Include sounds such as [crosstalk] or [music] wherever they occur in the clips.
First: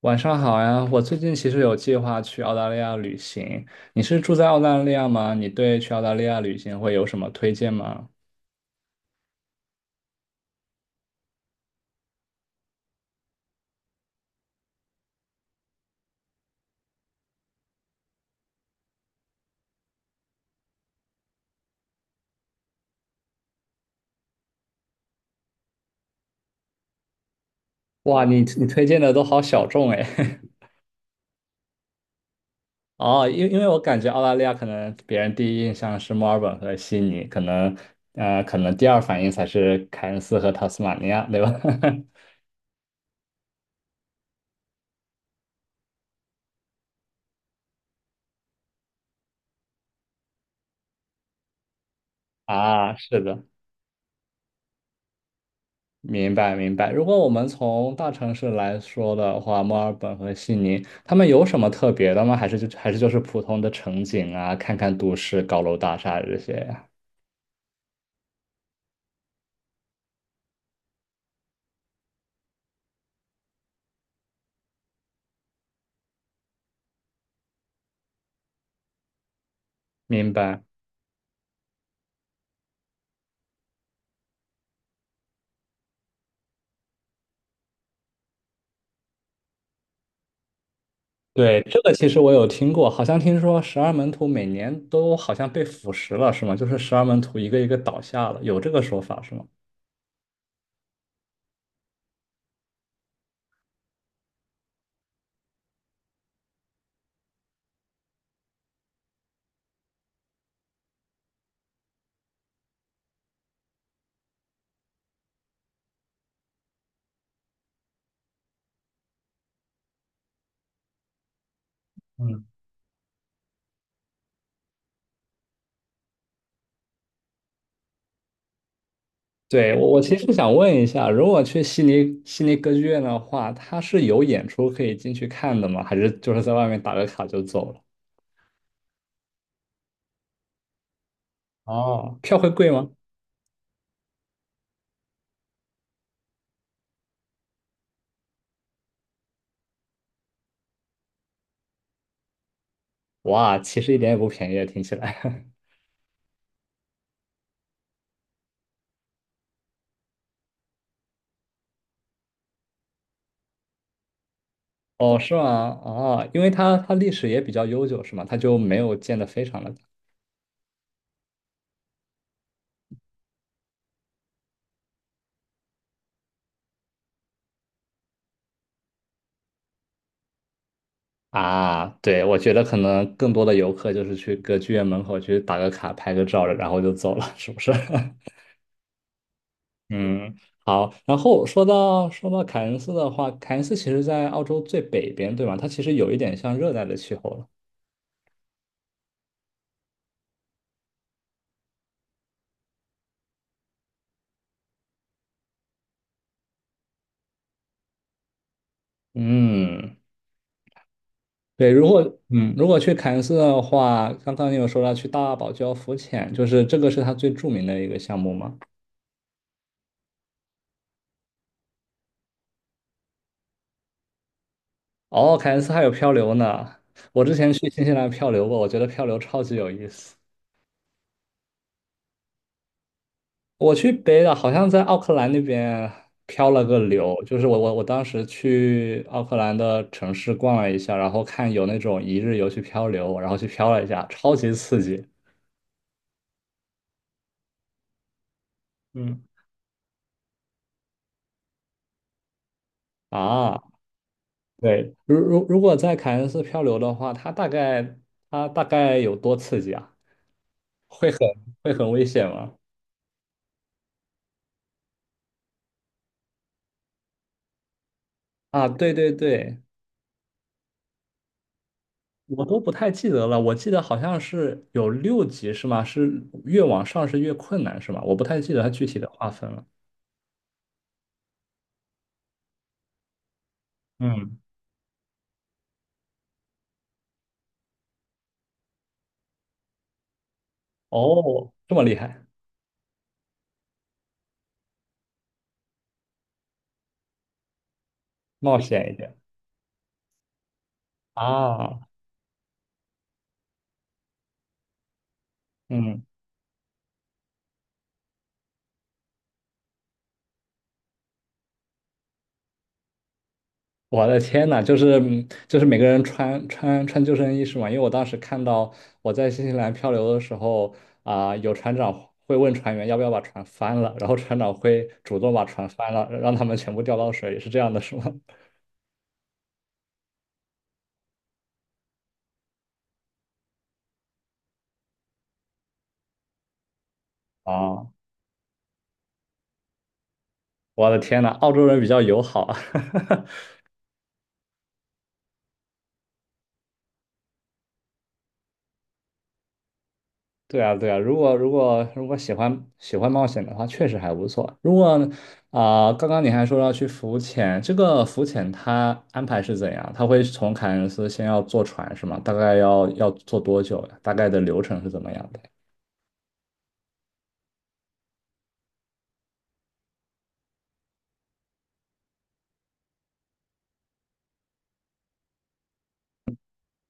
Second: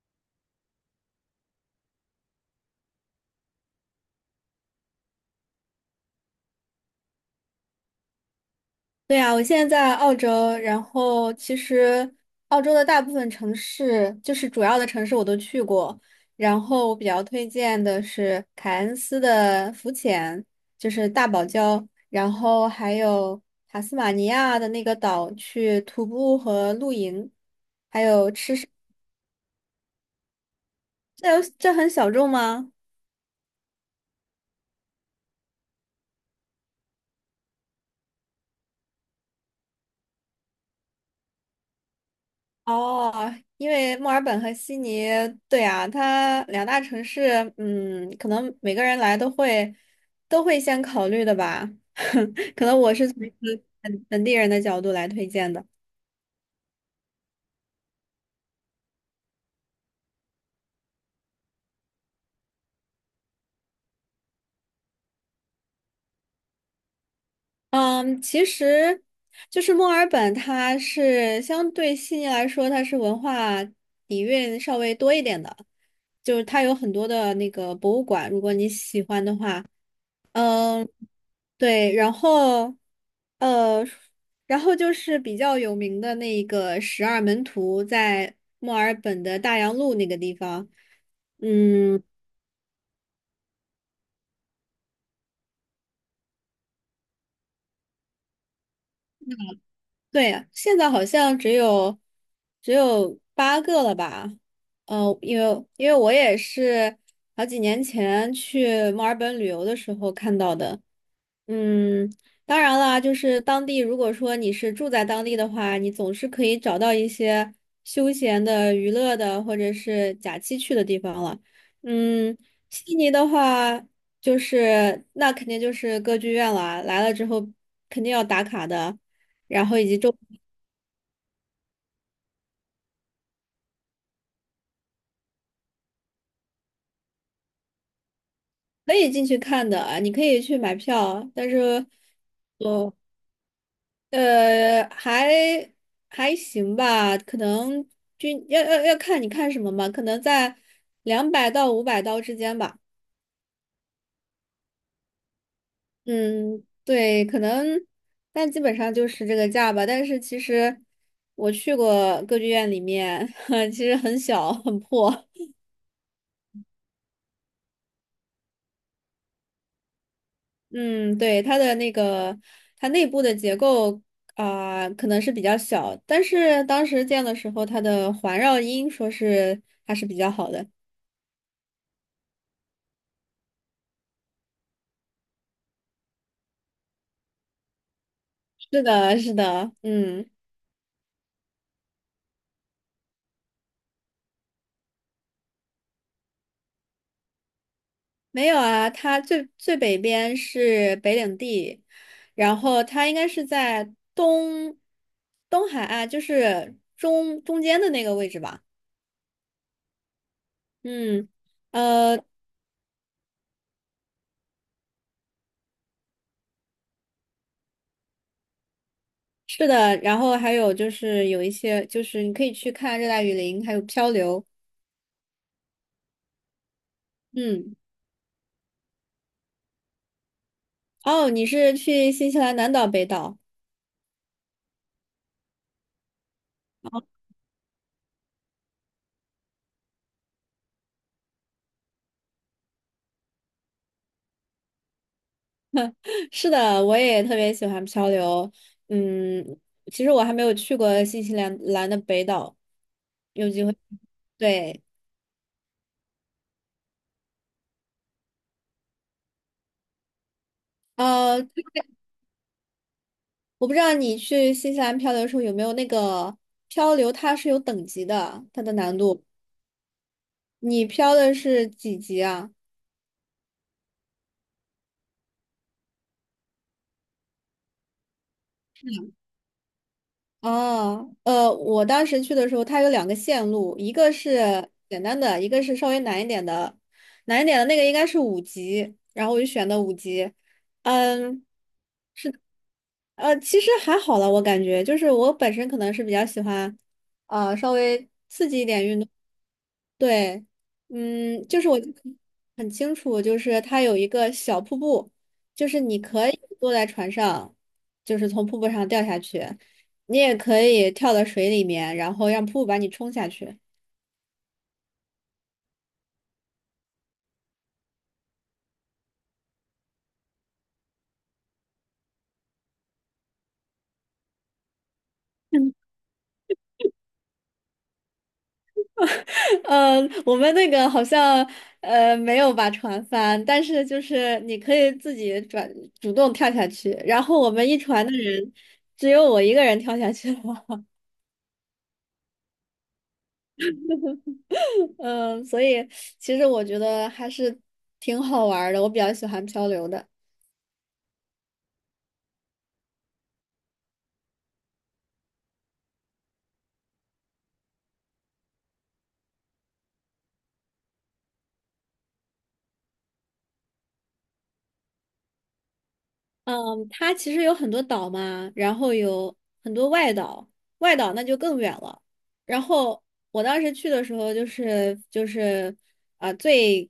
晚上好呀，我最近其实有计划去澳大利亚旅行。你是住在澳大利亚吗？你对去澳大利亚旅行会有什么推荐吗？对呀，我现在在澳洲，然后其实澳洲的大部分城市，就是主要的城市我都去过。然后我比较推荐的是凯恩斯的浮潜，就是大堡礁，然后还有塔斯马尼亚的那个岛去徒步和露营，还哇，有你吃。你推荐的都好小众哎。这很小众吗？[laughs] 哦，因为我感觉澳大利亚可能别人第一印象是墨尔本和悉尼，可能第二反应才是凯恩斯和塔斯马尼亚，对吧？哦，因为墨尔本和悉尼，对啊，它两大城市，可能每个人来都会先考虑的吧。[laughs] [laughs] 可能啊，我是是从一的。个本地人的角度来推荐的。明白明白。如果我们从大城市来说的话，墨尔本和悉尼，他们有什么特别的吗？还是就还是就是普通的城景啊，看看都市高楼大厦这些呀？嗯，其实就是墨尔本，它是相对悉尼来说，它是文化底蕴稍微多一点的，就是它有很多的那个博物馆，如果你喜欢的话。明白。嗯，对，呃，然后就是比较有名的那个十二门徒，在墨尔本的大洋路那个地方。对，这个嗯。其实我有听过，好像听说十二门徒每年都好像被腐蚀了，是吗？就是十二门徒一个一个倒下了，有这个说法是吗？对呀，现在好像只有8个了吧？因为我也是好几年前去墨尔本旅游的时候看到的。嗯，当然啦，就是当地如果说你是住在当地的话，你总是可以找到一些休闲的、娱乐的或者是假期去的地方了。嗯，嗯。悉尼的话，就是那肯定就是歌剧院啦，来了之后肯定要打卡的。然对，后我以及我其周。实想问一下，如果去悉尼歌剧院的话，它是有演出可以进去看的吗？还是就是在外面打个卡就走了？可以进去看的，你可以去买票，但是，哦，票会贵吗？我呃，还还行吧，可能均要要要看你看什么嘛，可能在200到500刀之间吧。哇，其实一点也不便宜啊，听起来。[laughs] 嗯，对，可能，但基本上就是这个价吧。但是其实我去过歌剧院里面，[laughs] 其实很小很哦，破。是吗？哦，因为它历史也比较悠久，是吗？它就没有建的非常的嗯，对，它的那个，它内部的结构啊、可能是比较小，但是当时建的时候，它的环绕音说是还是比较好的。大啊。对，我觉得可能更多的游客就是去歌剧院门口去打个卡、拍个照，然后就走了，是不是？是的，是的，[laughs] 嗯，嗯，好。然后说到凯恩斯的话，凯恩斯其实在澳洲最北边，对吧？它其实有一点像热带的气候了。没有啊，它最北边是北领地，然后它应该是在东海岸，就是中间的那个位置吧。嗯。嗯，对，呃，如果去凯恩斯的话，刚刚你有说到去大堡礁浮潜，就是这个是它最著名的一个项目吗？是的，然后还有就是有一些，就是你可以去看热带雨林，还有漂流。哦，凯恩斯还有漂流呢。我之前去嗯。新西兰漂流过，我觉得漂流超级有意思。哦，你是去新西兰南岛、北岛？我去北岛，好像在奥克兰那边漂了个流，就是我当时去奥克兰的城市逛了一下，然后看有那种一日游去漂流，然后去漂了一下，超级刺激。[laughs] 是的，我也特别喜欢漂流。嗯，嗯，其实我还没有去过新西兰的北岛，有啊。机会。对，对，如果在凯恩斯漂流的话，它大概有多刺激啊？会很呃，会很危险吗？我不知道你去新西兰漂流的时候有没有那个漂流，它是有等级的，它啊，的对难对度。对，你漂的是几级我啊？都不太记得了，我记得好像是有六级是吗？是越往上是越困难是吗？我不太记得它具体的划分了。哦，我当时去的时候，它有两个线路，一个嗯，是简单的，一个是稍微难一点的。难一点的那个应该是五级，然后我就选的五级。嗯，哦，这么厉害，其实还好了，我感觉就是我本身可能是比较喜欢，稍微刺冒激一点险一运动。点对，就是我啊，就很清楚，就是它有一个小瀑布，就是你嗯。可以坐在船上，就是从瀑布上掉下去，你也可以跳到水里面，然后让瀑布把你冲下去。我的天呐，就是每个人穿救生衣是吗？因为我当时看到我在新西兰漂流的时候有船长会问船员要不要把船翻了，然后船长会主动把船翻 [laughs] 了，让他们全部掉到水里，是这样的，是吗？呃，我们那个好像没有把船翻，但是就是你可以自己转主动跳下去，然后 [laughs] 我们一啊，船的人只有我一个人跳下去了。我的天呐，澳洲人比较友好啊。[laughs] 嗯，所以其实我觉得还是挺好玩儿的，我比较喜欢漂流的。对啊，对啊，如果喜欢冒险的话，确实还不错。如果啊、刚刚你还说要去浮潜，这个浮潜它安排是怎样？它会从凯恩斯先要坐船是吗？大概要坐多久呀？大概的流程是怎么样的？嗯，它其实有很多岛嘛，然后有很多外岛，外岛那就更远了。然后我当时去的时候、就是啊、最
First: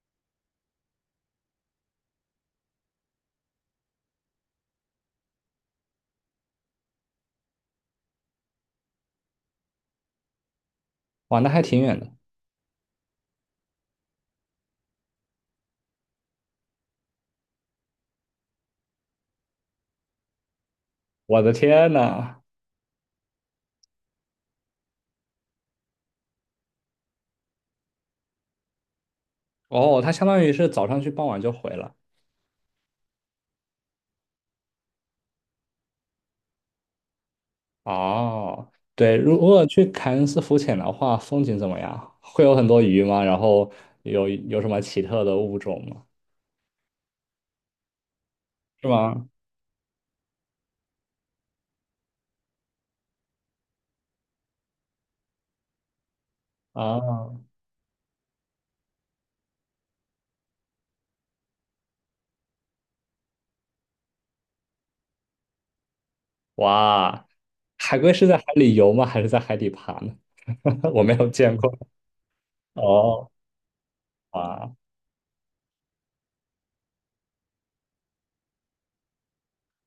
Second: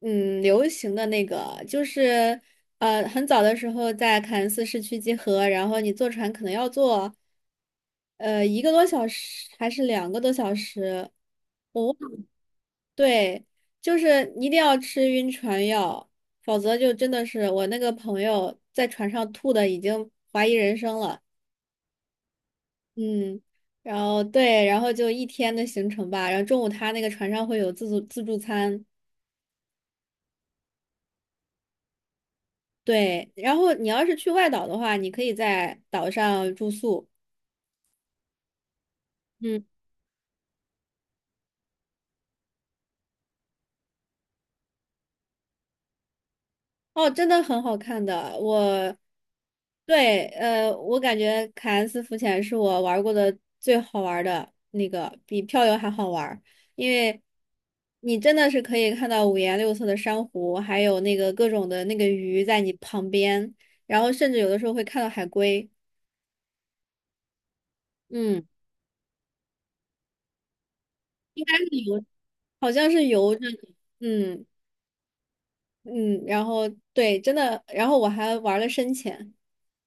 嗯流行的那个就是很早的时候在凯恩斯市区集合，然后你坐船可能要坐1个多小时还是2个多小时。哇，那还挺远的。对，就是一定要吃晕船药，否则就真的是我那个朋友在船上吐的已经怀疑人生了。我的天呐！嗯，然后对，然后就一天的行程吧，然后中午他那个船上会有自助餐。哦，它相当于是早上去，傍晚就回了。对，然后你要是去外岛的话，你可以在岛上住宿。哦，对，如果嗯。去凯恩斯浮潜的话，风景怎么样？会有很多鱼吗？然后有什么奇特的物种吗？哦，真的很好看的。是吗？对，我感觉凯恩斯浮潜是我玩过的最好玩的那个，比漂流还好玩，因为啊，你真的是可以看到五颜六色的珊瑚，还有那个各种的那个鱼在你旁边，然后甚至有的时候会看到海龟。哇，海龟是在海嗯，里游吗？还是在海底爬呢？[laughs] 我没有应见该是过。游，好像是哦，游着的。嗯哇嗯，然后对，真的，然后我还玩了深潜。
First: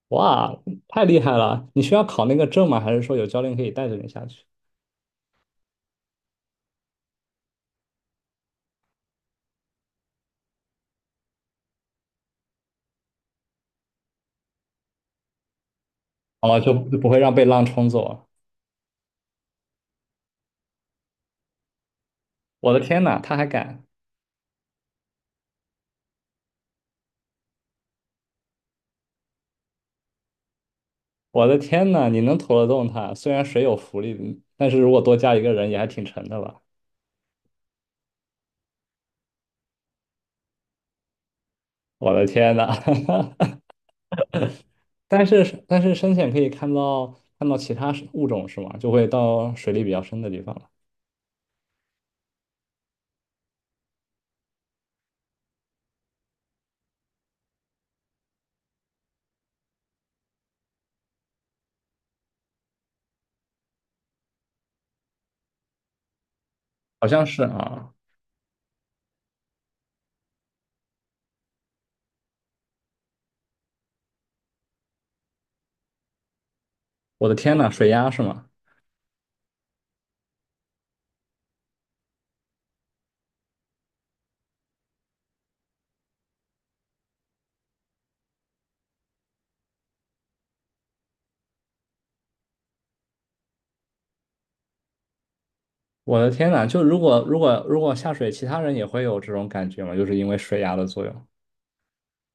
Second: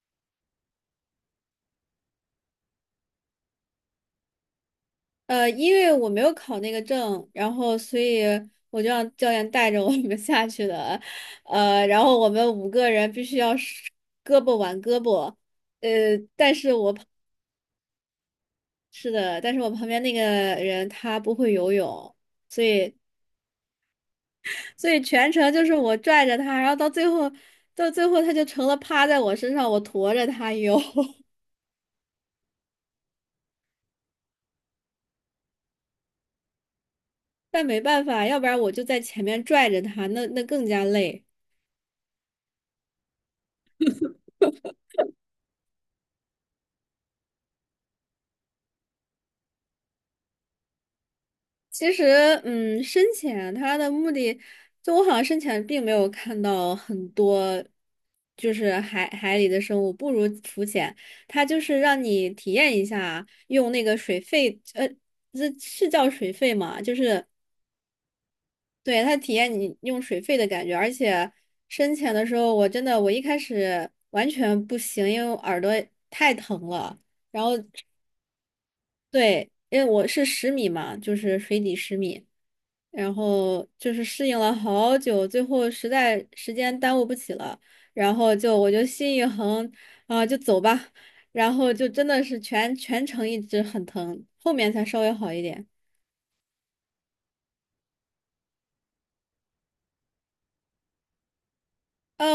哇，太厉害了！你需要考那个证吗？还是说有教练可以带着你下去？因为我没有考那个证，然后所以我就让教练带着我们 [laughs] 下去的，然后我们五个人必须要是胳膊挽胳膊，呃，但哦，就是我旁不会让被浪冲走啊。是的，但是我旁边那个人他不会游泳，所我的以天呐，他还敢！所以全程就是我拽着他，然后到最后他就成了趴在我身上，我驮着他游。我的天呐，你能拖得动他？虽然水有浮力，但是如果多加一个人也还挺沉的吧？[laughs] 但没办法，要不然我就在前面拽着他，那更加累。我的天呐！[laughs] 但是深潜可以看到其他物种是吗？就会到水里比较深的地方了。其实，深潜它的目的，就我好像深潜并没有看到很多，就是海里的生物，不如浮潜，它就是让你体验一下用那个水肺，这是叫水肺嘛？就好是像是啊。对它体验你用水肺的感觉，而且深潜的时候，我真的我一开始完全不行，因为我耳朵太疼了。我的然后天呐，水压是吗？对，因为我是十米嘛，就是水底十米。然后就是适应了好久，最后实在时间耽误不起了，然后我就心一横啊，就走吧，然后就真的是全程一直很疼，后面才稍微好一点。我的天呐，就如果下水，其他人也会有这种感觉吗？就是因为水压的作用。呃，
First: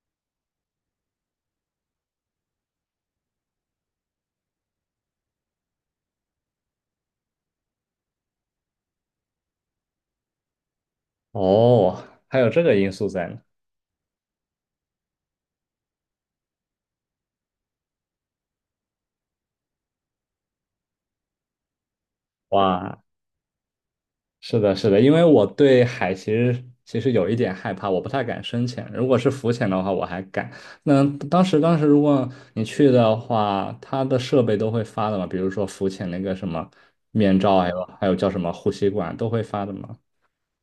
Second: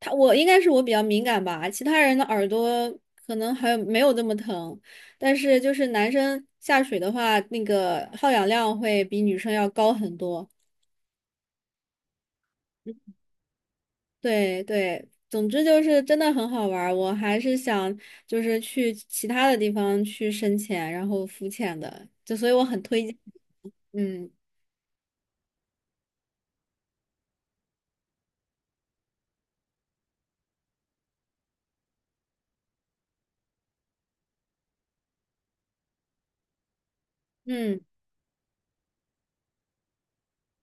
我应该是我比较敏感吧，其他人的耳朵可能还没有这么疼，但是就是男生下水的话，那个耗氧量会比女生要高很多。哦，还有这个因素在呢。对对，总之就是真的很好玩儿，我还是想就是去其他的地方去深潜，然后浮潜的，就所以我很哇，推荐。嗯是的，是的，因为我对海其实有一点害怕，我不太敢深潜。如果是浮潜的话，我还敢。那当时如果你去的话，它的设备都会发的嘛，比如说浮潜那个什么面罩，还嗯，有还有叫什么呼吸管都会发的嘛。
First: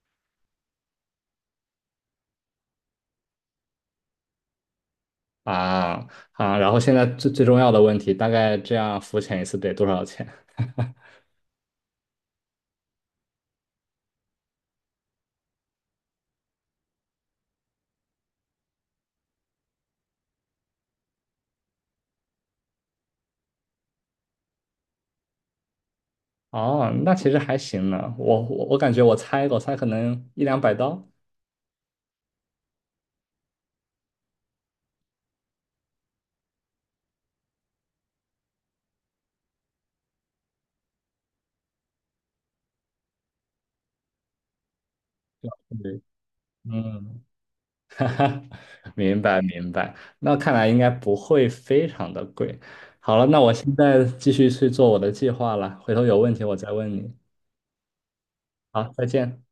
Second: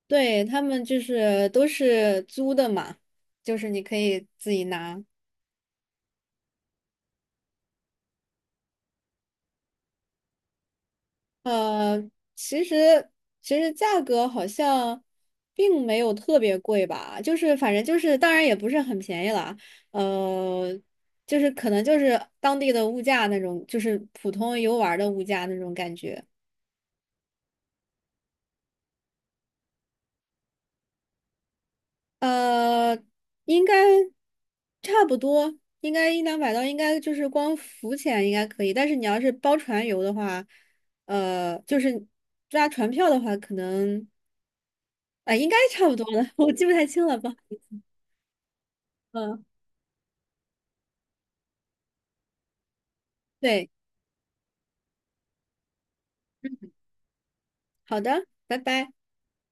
对，他们就是都是租的嘛，就是你可以自己拿。啊啊，然后现在最重要的问题，大概这样浮潜一次得多少钱？[laughs] 呃，其实其实价格好像并没有特别贵吧，就是反正就是，当然也不是很便宜了，呃，就是可能就是当地的物价那种，就是普通游玩儿的物价那种感觉，哦，那其实还行呢，我感觉我猜可能100到200刀。呃，应该差不多，应该一两百刀，应该就是光浮潜应该可以，但是你要是包船游的话，就是抓船票的话，可能啊、应该差不对，多了，[laughs] 我记不太清了嗯，吧。[laughs] 哈哈，明白嗯，明白，那看来应该不会非常的贵。好了，那我对，现在继续去做我的计划了，回头有问题我再嗯，问你。好的，拜拜。好，再见。